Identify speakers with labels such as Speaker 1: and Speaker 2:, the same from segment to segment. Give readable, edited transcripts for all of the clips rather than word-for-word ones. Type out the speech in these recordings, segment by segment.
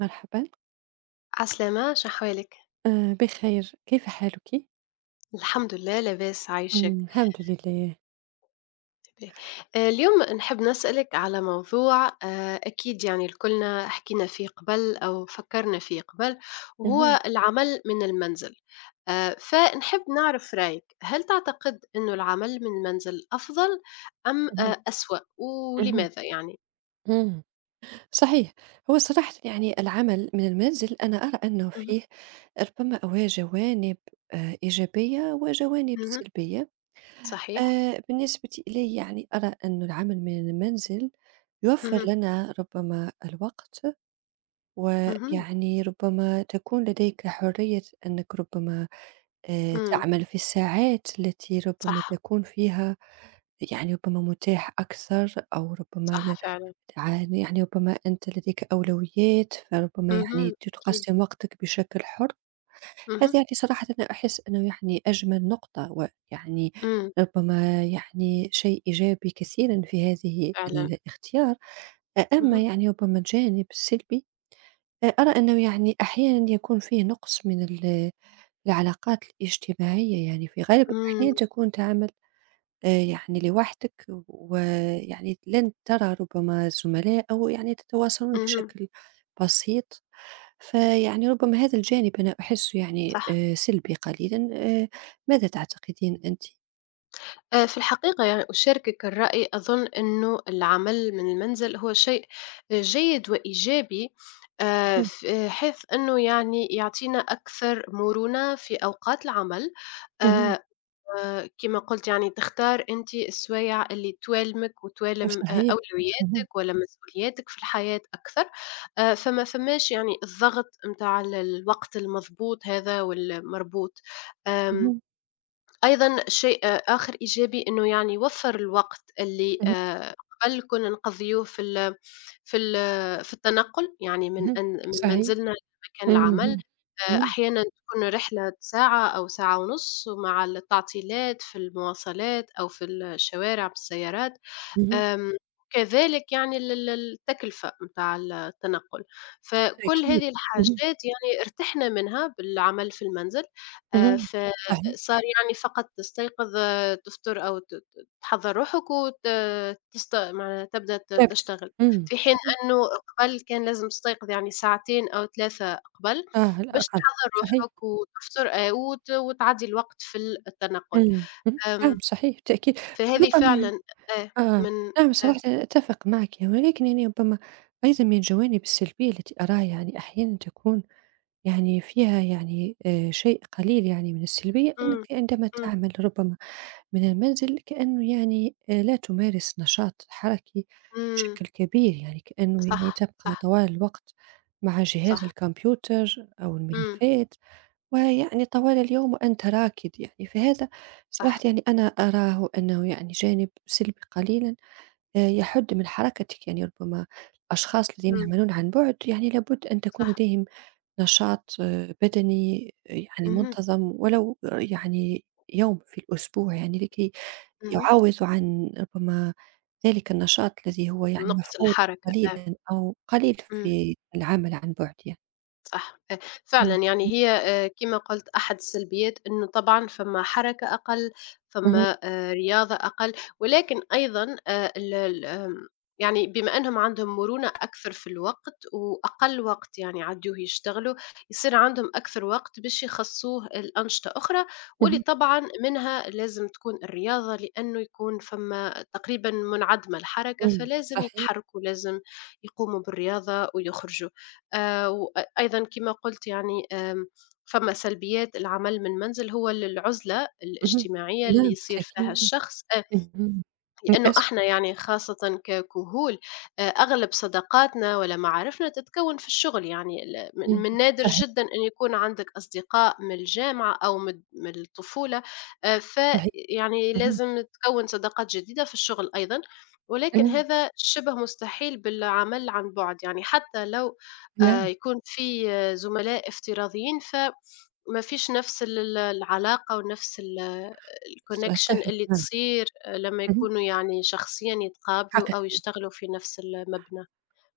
Speaker 1: مرحبا
Speaker 2: عسلامة شحوالك.
Speaker 1: بخير كيف حالك؟
Speaker 2: الحمد لله لاباس
Speaker 1: مم،
Speaker 2: عايشك.
Speaker 1: الحمد لله.
Speaker 2: تباه. اليوم نحب نسألك على موضوع أكيد يعني الكلنا حكينا فيه قبل أو فكرنا فيه قبل،
Speaker 1: مهم،
Speaker 2: وهو العمل من المنزل. فنحب نعرف رأيك، هل تعتقد أنه العمل من المنزل أفضل أم
Speaker 1: مهم،
Speaker 2: أسوأ،
Speaker 1: مهم،
Speaker 2: ولماذا يعني؟
Speaker 1: مم. صحيح. هو صراحة يعني العمل من المنزل أنا أرى أنه
Speaker 2: مهم.
Speaker 1: فيه ربما أو جوانب إيجابية وجوانب
Speaker 2: مهم.
Speaker 1: سلبية.
Speaker 2: صحيح.
Speaker 1: بالنسبة إلي يعني أرى أن العمل من المنزل يوفر
Speaker 2: مهم.
Speaker 1: لنا ربما الوقت،
Speaker 2: مهم.
Speaker 1: ويعني ربما تكون لديك حرية أنك ربما
Speaker 2: مم.
Speaker 1: تعمل في الساعات التي ربما
Speaker 2: صح.
Speaker 1: تكون فيها يعني ربما متاح أكثر، أو ربما
Speaker 2: صح
Speaker 1: ل
Speaker 2: فعلا.
Speaker 1: تع يعني ربما أنت لديك أولويات، فربما
Speaker 2: مهم.
Speaker 1: يعني
Speaker 2: أكيد.
Speaker 1: تقسّم وقتك بشكل حُر. هذا
Speaker 2: مهم.
Speaker 1: يعني صراحةً أنا أحس أنه يعني أجمل نقطة، ويعني
Speaker 2: مم.
Speaker 1: ربما يعني شيء إيجابي كثيرًا في هذه
Speaker 2: فعلا.
Speaker 1: الاختيار. أما يعني ربما الجانب السلبي، أرى أنه يعني أحيانًا يكون فيه نقص من العلاقات الاجتماعية، يعني في غالب
Speaker 2: إمم.
Speaker 1: الأحيان تكون تعمل يعني لوحدك، ويعني لن ترى ربما زملاء أو يعني تتواصلون
Speaker 2: اهم.
Speaker 1: بشكل بسيط، فيعني ربما هذا الجانب أنا أحسه يعني
Speaker 2: صح.
Speaker 1: سلبي قليلًا. ماذا تعتقدين أنتِ؟
Speaker 2: في الحقيقة يعني أشاركِك الرأي، أظن إنه العمل من المنزل هو شيء جيد وإيجابي،
Speaker 1: اهم،
Speaker 2: ف آه، حيث إنه يعني يعطينا أكثر مرونة في أوقات العمل.
Speaker 1: اهم،
Speaker 2: آآ كما قُلت يعني تختار أنتِ السوايع اللي توالمِك وتوالم
Speaker 1: صحيح، اهم،
Speaker 2: أولوياتِك والّا مسؤولياتِك في الحياة أكثر، فماش يعني الضغط متاع الوقت المضبوط هذا والمربوط. آمم
Speaker 1: اهم،
Speaker 2: أيضًا شيء آخر إيجابي، إنه يعني وفّر الوقت اللي
Speaker 1: اهم،
Speaker 2: قبل كنا نقضيوه في ال في ال في التنقل، يعني من
Speaker 1: اهم،
Speaker 2: أن من
Speaker 1: صحيح،
Speaker 2: منزلنا لمكان
Speaker 1: إمم،
Speaker 2: العمل.
Speaker 1: اهم، إمم،
Speaker 2: أحيانًا تكون رحلة ساعة أو ساعة ونُص، ومع التعطيلات في المواصلات أو في الشوارع بالسيارات.
Speaker 1: اهم.
Speaker 2: آمم، وكذلك يعني ال التكلفة متاع التنقل، فكل
Speaker 1: بالتأكيد.
Speaker 2: هذه الحاجات يعني ارتحنا منها بالعمل في المنزل.
Speaker 1: اهم، صحيح،
Speaker 2: فصار يعني فقط تستيقظ، تفطر أو ت ت تحضّر روحك، وت تست معناها تبدأ
Speaker 1: تعبت،
Speaker 2: تشتغل،
Speaker 1: إمم،
Speaker 2: في حين
Speaker 1: صحيح،
Speaker 2: إنه قبل كان لازم تستيقظ يعني ساعتين أو 3 قبل،
Speaker 1: آه، على
Speaker 2: باش
Speaker 1: الأقل،
Speaker 2: تحضّر
Speaker 1: صحيح،
Speaker 2: روحك وتفطر، وت وتعدّي الوقت في التنقل.
Speaker 1: إمم، إمم، نعم
Speaker 2: آمم،
Speaker 1: صحيح بالتأكيد.
Speaker 2: فهذه
Speaker 1: وربما يعني
Speaker 2: فعلًا آه،
Speaker 1: آه،
Speaker 2: من
Speaker 1: نعم
Speaker 2: آه.
Speaker 1: صراحةً أتفق معك، يعني. ولكن يعني ربما أيضًا من الجوانب السلبية التي أراها يعني أحيانًا تكون يعني فيها يعني شيء قليل يعني من السلبية، أنك
Speaker 2: إمم.
Speaker 1: عندما
Speaker 2: إمم.
Speaker 1: تعمل ربما من المنزل كأنه يعني لا تمارس نشاط حركي
Speaker 2: إمم.
Speaker 1: بشكل كبير، يعني كأنه يعني
Speaker 2: صح.
Speaker 1: تبقى
Speaker 2: صح.
Speaker 1: طوال الوقت مع جهاز
Speaker 2: صح.
Speaker 1: الكمبيوتر أو
Speaker 2: إمم.
Speaker 1: الملفات، ويعني طوال اليوم وأنت راكد يعني، فهذا صراحة
Speaker 2: صح.
Speaker 1: يعني أنا أراه أنه يعني جانب سلبي قليلًا، يحد من حركتك. يعني ربما الأشخاص الذين
Speaker 2: إمم.
Speaker 1: يعملون عن بُعد يعني لابد أن تكون
Speaker 2: صح.
Speaker 1: لديهم نشاط بدني يعني
Speaker 2: اهم.
Speaker 1: منتظم ولو يعني يوم في الأسبوع، يعني لكي
Speaker 2: اهم.
Speaker 1: يعوّز عن ربما ذلك النشاط الذي هو يعني
Speaker 2: نقص
Speaker 1: مفقود
Speaker 2: الحركة.
Speaker 1: قليلًا أو قليل
Speaker 2: إمم.
Speaker 1: في العمل عن بُعد يعني.
Speaker 2: صح. فعلًا
Speaker 1: إمم،
Speaker 2: يعني هي، كما قُلت، أحد السلبيات إنه طبعًا فما حركة أقل،
Speaker 1: اهم،
Speaker 2: فما رياضة أقل، ولكن أيضًا ال ال آمم يعني بما أنهم عندهم مرونة أكثر في الوقت، وأقل وقت يعني يعدّوه يشتغلوا، يصير عندهم أكثر وقت باش يخصّوه لأنشطة أخرى، واللي
Speaker 1: اهم،
Speaker 2: طبعًا منها لازم تكون الرياضة، لأنه يكون فما تقريبًا منعدمة الحركة،
Speaker 1: إمم،
Speaker 2: فلازم
Speaker 1: صحيح،
Speaker 2: يتحركوا، لازم يقوموا بالرياضة ويخرجوا. و أيضًا كما قُلت يعني، فما سلبيات العمل من المنزل هو العُزلة
Speaker 1: اهم،
Speaker 2: الاجتماعية
Speaker 1: نعم
Speaker 2: اللي يصير فيها
Speaker 1: بالتأكيد،
Speaker 2: الشخص،
Speaker 1: اهم،
Speaker 2: لأنه
Speaker 1: للأسف،
Speaker 2: إحنا يعني خاصة ككهول، أغلب صداقاتنا ولا معارفنا تتكون في الشغل، يعني ال- من
Speaker 1: اهم،
Speaker 2: من نادر
Speaker 1: صحيح،
Speaker 2: جدا أن يكون عندك أصدقاء من الجامعة أو من الطفولة.
Speaker 1: صحيح،
Speaker 2: فيعني
Speaker 1: اهم،
Speaker 2: لازم تكون صداقات جديدة في الشغل أيضا، ولكن
Speaker 1: اهم،
Speaker 2: هذا شبه مستحيل بالعمل عن بعد، يعني حتى لو
Speaker 1: نعم،
Speaker 2: يكون في زملاء افتراضيين، ما فيش نفس العلاقة ونفس الكونكشن
Speaker 1: أتفق
Speaker 2: اللي
Speaker 1: معك،
Speaker 2: تصير لمّا
Speaker 1: اهم،
Speaker 2: يكونوا يعني شخصيًا يتقابلوا أو
Speaker 1: حقيقي.
Speaker 2: يشتغلوا في نفس المبنى.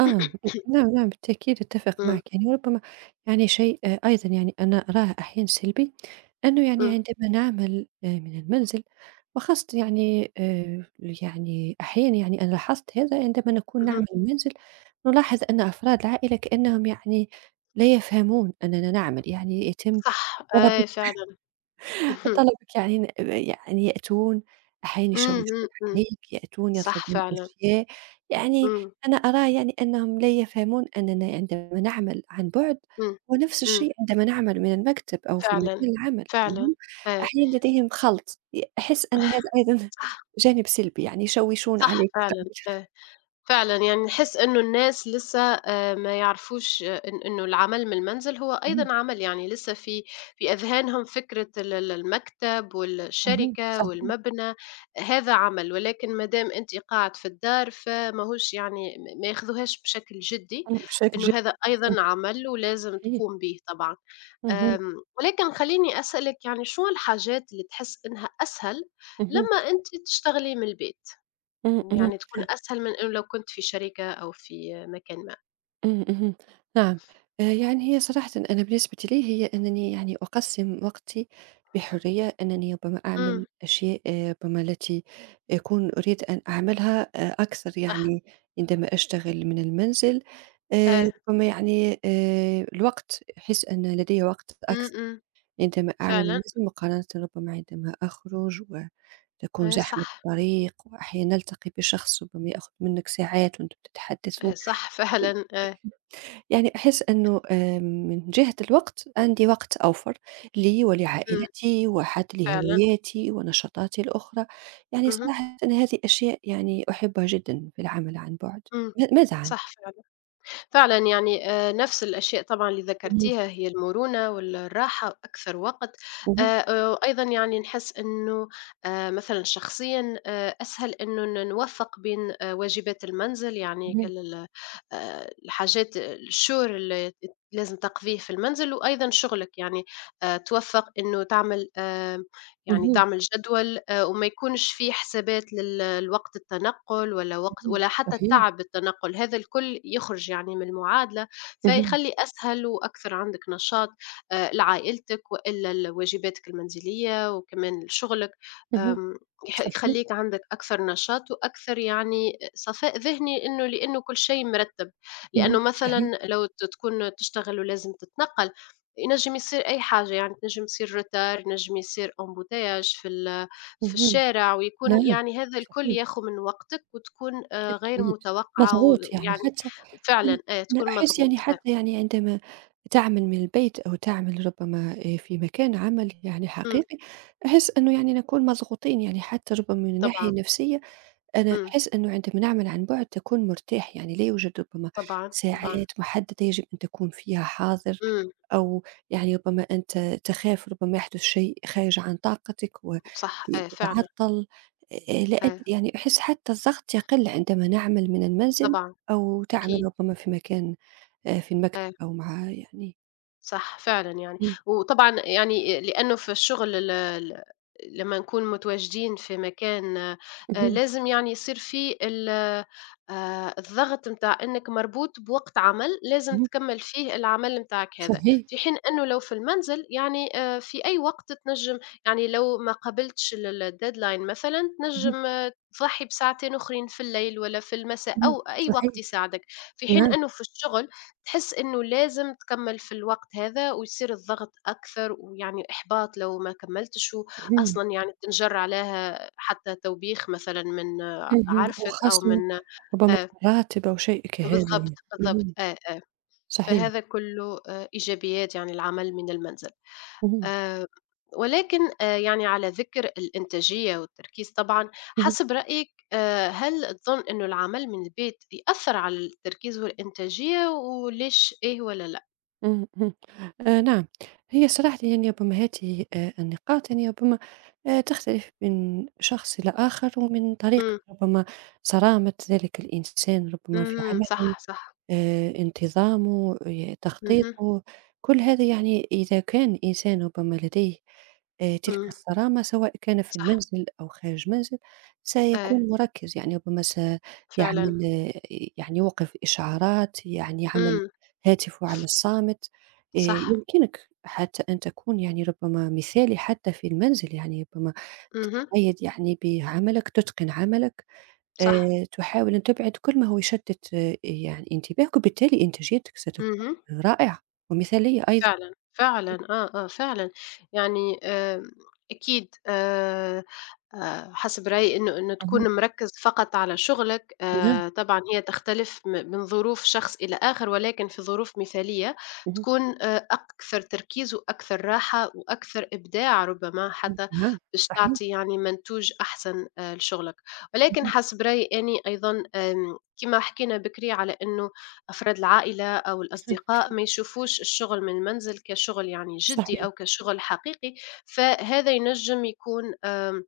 Speaker 1: آه، نعم، نعم بالتأكيد أتفق
Speaker 2: إمم.
Speaker 1: معك، يعني ربما يعني شيء أيضًا يعني أنا أراه أحيانًا سلبي، أنه يعني
Speaker 2: إمم.
Speaker 1: عندما نعمل من المنزل وخاصة يعني يعني أحيانًا يعني أنا لاحظت هذا عندما نكون
Speaker 2: اهم.
Speaker 1: نعمل من المنزل، نلاحظ أن أفراد العائلة كأنهم يعني لا يفهمون أننا نعمل، يعني يتم
Speaker 2: صح،
Speaker 1: طلب
Speaker 2: أي فعلًا. اهم.
Speaker 1: فطلبِك يعني يعني يأتون أحيانًا
Speaker 2: إمم.
Speaker 1: يشوشون
Speaker 2: إمم. إمم.
Speaker 1: عليك، يأتون
Speaker 2: صح
Speaker 1: يطلبون
Speaker 2: فعلًا.
Speaker 1: أشياء، يعني
Speaker 2: إمم.
Speaker 1: أنا أراه يعني أنهم لا يفهمون أننا عندما نعمل عن بُعد
Speaker 2: إمم.
Speaker 1: ونفس
Speaker 2: إمم.
Speaker 1: الشيء عندما نعمل من المكتب أو في
Speaker 2: فعلًا.
Speaker 1: مكان العمل، يعني
Speaker 2: فعلًا،
Speaker 1: هم
Speaker 2: أي.
Speaker 1: أحيانًا لديهم خلط، أحس أنه هذا أيضًا
Speaker 2: صح.
Speaker 1: جانب سلبي، يعني يشوشون
Speaker 2: صح
Speaker 1: عليك.
Speaker 2: فعلًا، أي. فعلًا، يعني نحس إنه الناس لسه ما يعرفوش، آه، إن إنه العمل من المنزل هو
Speaker 1: اهم،
Speaker 2: أيضًا عمل، يعني لسه في أذهانهم فكرة ال المكتب
Speaker 1: اهم،
Speaker 2: والشركة
Speaker 1: صحيح،
Speaker 2: والمبنى. هذا عمل، ولكن ما دام أنتِ قاعد في الدار فماهوش يعني ما ياخذوهاش بشكل جدي،
Speaker 1: إمم، بشكل جيد،
Speaker 2: إنه هذا
Speaker 1: أحسنتِ،
Speaker 2: أيضًا عمل ولازم
Speaker 1: صحيح،
Speaker 2: تقوم به طبعًا.
Speaker 1: اهم،
Speaker 2: آمم، ولكن خلّيني أسألِك يعني، شنو الحاجات اللي تحس إنها أسهل
Speaker 1: اهم،
Speaker 2: لمّا أنتِ تشتغلي من البيت؟
Speaker 1: إمم، إمم.
Speaker 2: يعني تكون أسهل من إنه لو كنت في شركة أو في مكان ما.
Speaker 1: إمم، اهم، نعم. يعني هي صراحةً أنا بالنسبة لي هي أنني يعني أقسّم وقتي بحرية، أنني ربما
Speaker 2: إمم.
Speaker 1: أعمل أشياء ربما التي أكون أريد أن أعملها أكثر
Speaker 2: صح.
Speaker 1: يعني عندما أشتغل من المنزل. آآ
Speaker 2: آه.
Speaker 1: ربما يعني الوقت أحس أن لدي وقت
Speaker 2: إمم.
Speaker 1: أكثر
Speaker 2: إمم.
Speaker 1: عندما أعمل
Speaker 2: فعلًا.
Speaker 1: المنزل مقارنةً ربما عندما أخرج وتكون
Speaker 2: آه.
Speaker 1: زحمة
Speaker 2: صح.
Speaker 1: الطريق، وأحيانًا نلتقي بشخص ربما يأخذ منك ساعات وأنتم
Speaker 2: آه.
Speaker 1: تتحدثون.
Speaker 2: صح فعلًا. آه.
Speaker 1: يعني أحس إنه من جهة الوقت عندي وقت أوفر لي
Speaker 2: إمم.
Speaker 1: ولعائلتي وحتى
Speaker 2: فعلًا.
Speaker 1: لهواياتي ونشاطاتي الأخرى، يعني
Speaker 2: اهم.
Speaker 1: صراحةً أنا هذه أشياء يعني أحبها جدًا في العمل عن بُعد.
Speaker 2: إمم.
Speaker 1: ماذا عنك؟
Speaker 2: صح فعلًا. فعلًا يعني، نفس الأشياء طبعًا اللي
Speaker 1: اهم،
Speaker 2: ذكرتيها، هي المرونة والراحة وأكثر وقت.
Speaker 1: اهم،
Speaker 2: وأيضًا يعني نحس إنه مثلًا شخصيًا أسهل إنه نوفّق بين واجبات المنزل، يعني
Speaker 1: اهم،
Speaker 2: كال ال الحاجات الشغل اللي لازم تقضيه في المنزل، وأيضًا شغلك، يعني توفّق إنه تعمل، يعني
Speaker 1: اهم،
Speaker 2: تعمل جدول، وما يكونش فيه حسابات لوقت التنقل ولا وقت
Speaker 1: اهم،
Speaker 2: ولا حتى
Speaker 1: صحيح،
Speaker 2: التعب بالتنقل، هذا الكل يخرج يعني من المعادلة،
Speaker 1: اهم،
Speaker 2: فيخلي أسهل وأكثر عندك نشاط، لعائلتك وإلا لواجباتك المنزلية وكمان لشغلك.
Speaker 1: اهم،
Speaker 2: آمم، يح
Speaker 1: صحيح،
Speaker 2: يخليك عندك أكثر نشاط وأكثر يعني صفاء ذهني، إنه لإنه كل شيء مرتب، لأنه
Speaker 1: اهم،
Speaker 2: مثلًا
Speaker 1: صحيح،
Speaker 2: لو تكون تشتغل ولازم تتنقل، ينجم يصير أي حاجة، يعني تنجم تصير retard، ينجم يصير embouteillage في
Speaker 1: اهم،
Speaker 2: الشارع، ويكون
Speaker 1: نعم،
Speaker 2: يعني هذا الكل
Speaker 1: صحيح،
Speaker 2: ياخذ من وقتك، وتكون غير
Speaker 1: بالتأكيد.
Speaker 2: متوقعة،
Speaker 1: مضغوط يعني
Speaker 2: ويعني
Speaker 1: حتى
Speaker 2: فعلًا
Speaker 1: أن أنا
Speaker 2: تكون
Speaker 1: أحس يعني
Speaker 2: مضغوط. آه.
Speaker 1: حتى يعني عندما تعمل من البيت أو تعمل ربما في مكان عمل يعني
Speaker 2: إمم.
Speaker 1: حقيقي، أحس إنه يعني نكون مضغوطين يعني حتى ربما من الناحية
Speaker 2: طبعًا.
Speaker 1: النفسية. أنا
Speaker 2: إمم.
Speaker 1: أحس أنه عندما نعمل عن بعد تكون مرتاح، يعني لا يوجد ربما
Speaker 2: طبعًا. طبعًا.
Speaker 1: ساعات محددة يجب أن تكون فيها حاضر،
Speaker 2: إمم.
Speaker 1: أو يعني ربما أنت تخاف ربما يحدث شيء خارج عن طاقتك
Speaker 2: صح. آه. فعلًا.
Speaker 1: وتتعطل. لا
Speaker 2: آه.
Speaker 1: أدري يعني أحس حتى الضغط يقل عندما نعمل من المنزل
Speaker 2: طبعًا.
Speaker 1: أو تعمل
Speaker 2: أكيد.
Speaker 1: ربما في مكان في
Speaker 2: آه.
Speaker 1: المكتب أو مع يعني
Speaker 2: صح فعلًا يعني.
Speaker 1: مم.
Speaker 2: وطبعًا يعني لأنه في الشغل، ال ال لمّا نكون متواجدين في مكان،
Speaker 1: مهم،
Speaker 2: لازم يعني يصير فيه ال الضغط متاع إنك مربوط بوقت عمل لازم
Speaker 1: مهم،
Speaker 2: تكمّل فيه العمل متاعك هذا،
Speaker 1: صحيح.
Speaker 2: في حين إنه لو في المنزل يعني في أي وقت تنجم، يعني لو ما قابلتش الdeadline مثلًا تنجم،
Speaker 1: مهم،
Speaker 2: تضحي بساعتين أخرين في الليل، والّا في المساء
Speaker 1: مهم،
Speaker 2: أو أي وقت
Speaker 1: صحيح
Speaker 2: يساعدك، في حين
Speaker 1: نعم
Speaker 2: إنه في الشغل تحس إنه لازم تكمّل في الوقت هذا، ويصير الضغط أكثر، ويعني إحباط لو ما كمّلتش،
Speaker 1: مهم.
Speaker 2: وأصلًا يعني تنجر عليها حتى توبيخ مثلًا من
Speaker 1: اهم،
Speaker 2: عرفِك أو
Speaker 1: وخصم
Speaker 2: من
Speaker 1: ربما
Speaker 2: آه،
Speaker 1: راتب أو شيء كهذا
Speaker 2: بالضبط،
Speaker 1: يعني.
Speaker 2: بالضبط،
Speaker 1: اهم،
Speaker 2: آه، آه،
Speaker 1: صحيح،
Speaker 2: فهذا كلّه إيجابيات يعني العمل من المنزل.
Speaker 1: اهم،
Speaker 2: آآ ولكن يعني على ذِكر الإنتاجية والتركيز طبعًا،
Speaker 1: اهم،
Speaker 2: حسب رأيك هل تظن إنه العمل من البيت يأثّر على التركيز والإنتاجية، وليش إيه والّا لأ؟
Speaker 1: إمم، إمم. نعم، هي صراحةً يعني ربما هذه النقاط يعني ربما تختلف من شخص إلى آخر، ومن طريقة
Speaker 2: إمم.
Speaker 1: ربما صرامة ذلك الإنسان ربما في
Speaker 2: اهم.
Speaker 1: عمله.
Speaker 2: صح. صح.
Speaker 1: انتظامه،
Speaker 2: اهم.
Speaker 1: تخطيطه، كل هذا يعني إذا كان إنسان ربما لديه تلك
Speaker 2: إمم.
Speaker 1: الصرامة سواء كان في
Speaker 2: صح.
Speaker 1: المنزل أو خارج المنزل،
Speaker 2: آه.
Speaker 1: سيكون مركّز، يعني ربما سيعمل
Speaker 2: فعلًا.
Speaker 1: آه، يعني يوقف إشعارات، يعني يعمل
Speaker 2: إمم.
Speaker 1: هاتفه على الصامت.
Speaker 2: صح.
Speaker 1: يمكنك حتى أن تكون يعني ربما مثالي حتى في المنزل، يعني ربما
Speaker 2: اهم.
Speaker 1: تتقيد يعني بعملك، تتقن عملك.
Speaker 2: صح.
Speaker 1: تحاول أن تبعد كل ما هو يشتت يعني انتباهك، وبالتالي إنتاجيتك ستكون
Speaker 2: اهم.
Speaker 1: رائعة ومثالية أيضًا.
Speaker 2: فعلًا. فعلًا. آه. آه. فعلًا. يعني أكيد، حسب رأيي إنه
Speaker 1: اهم.
Speaker 2: تكون مركّز فقط على شغلك،
Speaker 1: نعم،
Speaker 2: طبعًا هي تختلف من ظروف شخص إلى آخر، ولكن في ظروف مثالية
Speaker 1: اهم،
Speaker 2: تكون أكثر تركيز وأكثر راحة وأكثر إبداع ربما،
Speaker 1: إمم.
Speaker 2: حتى
Speaker 1: نعم،
Speaker 2: باش
Speaker 1: صحيح.
Speaker 2: تعطي يعني منتوج أحسن، لشغلك. ولكن
Speaker 1: اهم.
Speaker 2: حسب رأيي أني أيضًا، كيما حكينا بكري على إنه أفراد العائلة أو الأصدقاء ما يشوفوش الشغل من المنزل كشغل يعني جدي
Speaker 1: صحيح،
Speaker 2: أو كشغل حقيقي، فهذا ينجم يكون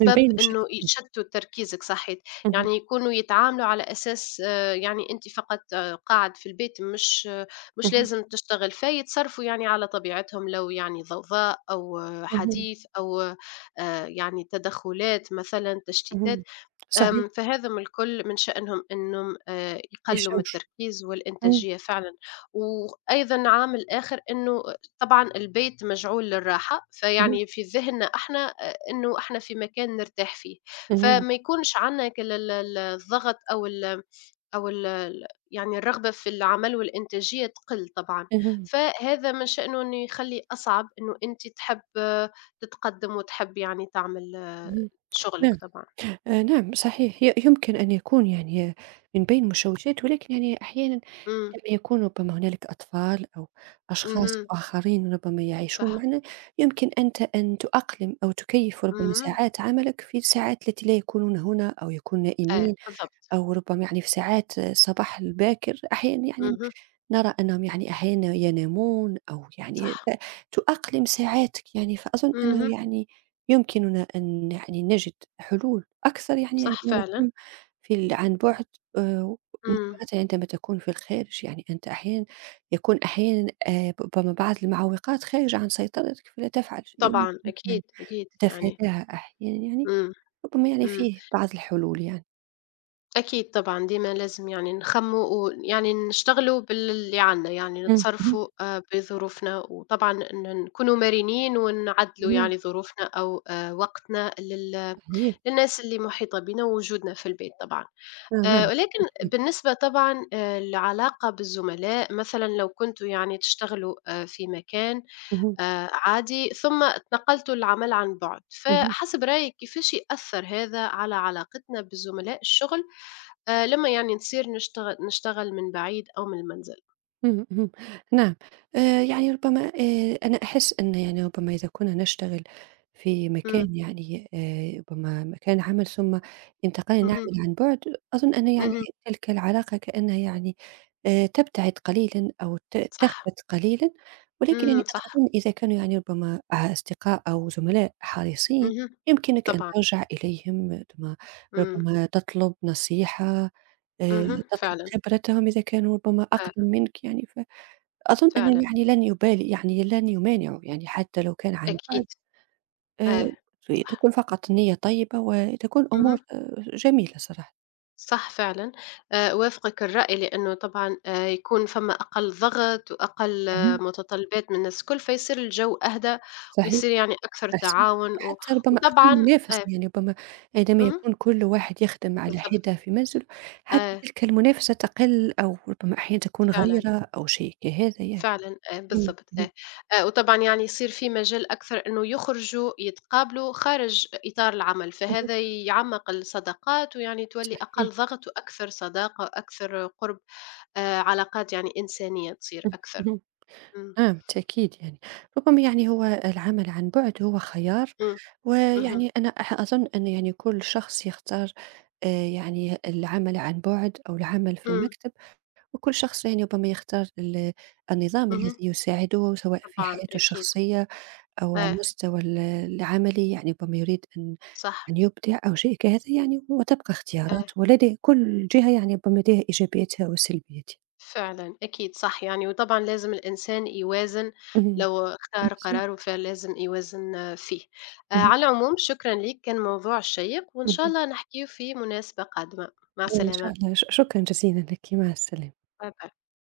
Speaker 1: من بين
Speaker 2: انه
Speaker 1: المشتتات.
Speaker 2: يشتتوا تركيزك صحيت،
Speaker 1: اهم،
Speaker 2: يعني يكونوا يتعاملوا على اساس يعني انت فقط قاعد في البيت، مش مش
Speaker 1: اهم،
Speaker 2: لازم تشتغل، فيتصرفوا يعني على طبيعتهم، لو يعني ضوضاء او
Speaker 1: اهم،
Speaker 2: حديث او يعني تدخلات مثلا، تشتيتات.
Speaker 1: اهم. صحيح،
Speaker 2: فهذم الكل من شأنهم إنهم يقلّوا من
Speaker 1: يشوش.
Speaker 2: التركيز
Speaker 1: إمم،
Speaker 2: والإنتاجية فعلًا. وأيضًا عامل آخر إنه طبعًا البيت مجعول للراحة،
Speaker 1: اهم،
Speaker 2: فيعني في ذهننا إحنا إنه إحنا في مكان نرتاح فيه،
Speaker 1: اهم،
Speaker 2: فما يكونش عندنا ك ال ال ال الضغط أو ال أو ال ال يعني الرغبة في العمل، والإنتاجية تقل طبعًا،
Speaker 1: اهم،
Speaker 2: فهذا من شأنه إنه يخلّي أصعب إنه أنتِ تحب تتقدم، وتحب يعني تعمل
Speaker 1: اهم.
Speaker 2: شغلك
Speaker 1: نعم.
Speaker 2: طبعًا.
Speaker 1: نعم صحيح، يمكن أن يكون يعني من بين المشوشات، ولكن يعني أحيانًا
Speaker 2: إمم.
Speaker 1: لما يكون ربما هنالك أطفال أو أشخاص
Speaker 2: اهم.
Speaker 1: آخرين ربما يعيشون
Speaker 2: صح.
Speaker 1: معنا، يمكن أنت أن تؤقلم أو تكيّف ربما
Speaker 2: اهم.
Speaker 1: ساعات عملك في الساعات التي لا يكونون هنا أو يكونوا
Speaker 2: أيوه
Speaker 1: نائمين،
Speaker 2: بالضبط.
Speaker 1: أو ربما يعني في ساعات الصباح الباكر أحيانًا يعني
Speaker 2: اهم.
Speaker 1: نرى أنهم يعني أحيانًا ينامون أو يعني
Speaker 2: صح.
Speaker 1: تؤقلم ساعاتك يعني. فأظن أنه
Speaker 2: اهم.
Speaker 1: يعني يمكننا أن يعني نجد حلول أكثر يعني
Speaker 2: صح
Speaker 1: عندما
Speaker 2: فعلًا.
Speaker 1: نكون في عن بُعد، آآ،
Speaker 2: إمم.
Speaker 1: مقارنة عندما تكون في الخارج، يعني أنت أحيانًا يكون أحيانًا ربما بعض المعوقات خارجة عن سيطرتك فلا تفعل شيئًا،
Speaker 2: طبعًا
Speaker 1: يمكنك
Speaker 2: أكيد.
Speaker 1: يعني
Speaker 2: أكيد يعني.
Speaker 1: تتفاداها أحيانًا يعني،
Speaker 2: إمم.
Speaker 1: ربما يعني
Speaker 2: إمم.
Speaker 1: فيه بعض الحلول يعني.
Speaker 2: أكيد طبعًا، ديما لازم يعني نخمّوا، ويعني نشتغلوا باللي عندنا، يعني
Speaker 1: إمم، اهم،
Speaker 2: نتصرفوا بظروفنا، وطبعًا نكونوا مرنين، ونعدّلوا
Speaker 1: اهم،
Speaker 2: يعني ظروفنا أو وقتنا
Speaker 1: صحيح.
Speaker 2: للناس اللي محيطة بينا ووجودنا في البيت طبعًا.
Speaker 1: تمام،
Speaker 2: ولكن
Speaker 1: أكيد.
Speaker 2: بالنسبة طبعًا للعلاقة بالزملاء، مثلًا لو كنتم يعني تشتغلوا في مكان
Speaker 1: اهم،
Speaker 2: عادي، ثم اتنقلتوا للعمل عن بُعد،
Speaker 1: اهم.
Speaker 2: فحسب رأيك كيفاش يأثّر هذا على علاقتنا بزملاء الشغل، لمّا يعني نصير نشتغل من بعيد أو من المنزل؟
Speaker 1: إمم، إمم، نعم. يعني ربما أنا أحس أن يعني ربما إذا كنا نشتغل في
Speaker 2: إمم.
Speaker 1: مكان يعني ربما مكان عمل ثم انتقلنا
Speaker 2: اهم.
Speaker 1: نعمل عن بُعد، أظن أن يعني
Speaker 2: اهم.
Speaker 1: تلك العلاقة كأنها يعني تبتعد قليلًا أو
Speaker 2: صح.
Speaker 1: تخفت قليلًا. ولكن يعني
Speaker 2: إمم.
Speaker 1: أنا
Speaker 2: صح.
Speaker 1: أظن إذا كانوا يعني ربما أصدقاء أو زملاء حريصين
Speaker 2: اهم.
Speaker 1: يمكنك أن
Speaker 2: طبعًا.
Speaker 1: ترجع إليهم، ثم
Speaker 2: إمم.
Speaker 1: ربما تطلب نصيحة
Speaker 2: اهم.
Speaker 1: تطلب
Speaker 2: فعلًا.
Speaker 1: خبرتهم إذا كانوا ربما
Speaker 2: آه.
Speaker 1: أقدم منك يعني، فأظن أنهم
Speaker 2: فعلًا.
Speaker 1: يعني لن يبالي يعني لن يمانعوا يعني حتى لو كان عن بُعد.
Speaker 2: أكيد.
Speaker 1: آآ
Speaker 2: آه.
Speaker 1: ت
Speaker 2: صح.
Speaker 1: تكون فقط النية طيبة وتكون أمور
Speaker 2: اهم.
Speaker 1: جميلة صراحة.
Speaker 2: صح فعلًا. أوافقك الرأي، لأنه طبعًا يكون فما أقل ضغط وأقل
Speaker 1: اهم.
Speaker 2: متطلبات من الناس الكل، فيصير الجو أهدى،
Speaker 1: صحيح،
Speaker 2: ويصير يعني أكثر
Speaker 1: أحسن،
Speaker 2: تعاون
Speaker 1: وحتى ربما أقل
Speaker 2: وطبعًا،
Speaker 1: منافسة،
Speaker 2: آه،
Speaker 1: يعني ربما عندما
Speaker 2: اهم،
Speaker 1: يكون كل واحد يخدم على
Speaker 2: بالضبط،
Speaker 1: حدة في منزله، حتى
Speaker 2: آه،
Speaker 1: تلك المنافسة تقل، أو ربما أحيانًا تكون
Speaker 2: فعلًا،
Speaker 1: غيرة أو شيء كهذا يعني.
Speaker 2: فعلًا، آه،
Speaker 1: إمم،
Speaker 2: بالضبط،
Speaker 1: اهم.
Speaker 2: آه، وطبعًا يعني يصير في مجال أكثر إنه يخرجوا يتقابلوا خارج إطار العمل،
Speaker 1: اهم.
Speaker 2: فهذا يعمّق الصداقات، ويعني تولي
Speaker 1: صحيح.
Speaker 2: أقل ضغط وأكثر صداقة وأكثر قُرب. علاقات يعني إنسانية تصير
Speaker 1: إمم،
Speaker 2: أكثر.
Speaker 1: اهم.
Speaker 2: إمم.
Speaker 1: نعم بالتأكيد، يعني ربما يعني هو العمل عن بعد هو خيار،
Speaker 2: إمم. اهم.
Speaker 1: ويعني أنا أظن أن يعني كل شخص يختار آه، يعني العمل عن بعد أو العمل في
Speaker 2: إمم.
Speaker 1: المكتب، وكل شخص يعني ربما يختار النظام الذي
Speaker 2: اهم.
Speaker 1: يساعده سواء في
Speaker 2: طبعًا
Speaker 1: حياته
Speaker 2: أكيد.
Speaker 1: الشخصية أو على
Speaker 2: آه.
Speaker 1: المستوى العملي، يعني ربما يريد
Speaker 2: صح.
Speaker 1: أن يبدع أو شيء كهذا يعني، وتبقى
Speaker 2: آه،
Speaker 1: اختيارات ولدي كل جهة يعني ربما لديها إيجابياتها وسلبياتها.
Speaker 2: فعلًا أكيد صح، يعني وطبعًا لازم الإنسان يوازن،
Speaker 1: مهم.
Speaker 2: لو اختار
Speaker 1: أحسن.
Speaker 2: قراره فلازم يوازن فيه.
Speaker 1: مهم.
Speaker 2: على العموم شكرًا ليك، كان موضوع شيق، وإن شاء
Speaker 1: مهم.
Speaker 2: الله نحكيه في مناسبة قادمة. مع
Speaker 1: إن شاء
Speaker 2: السلامة.
Speaker 1: الله، شكرًا جزيلًا لك، مع السلامة.
Speaker 2: باي باي.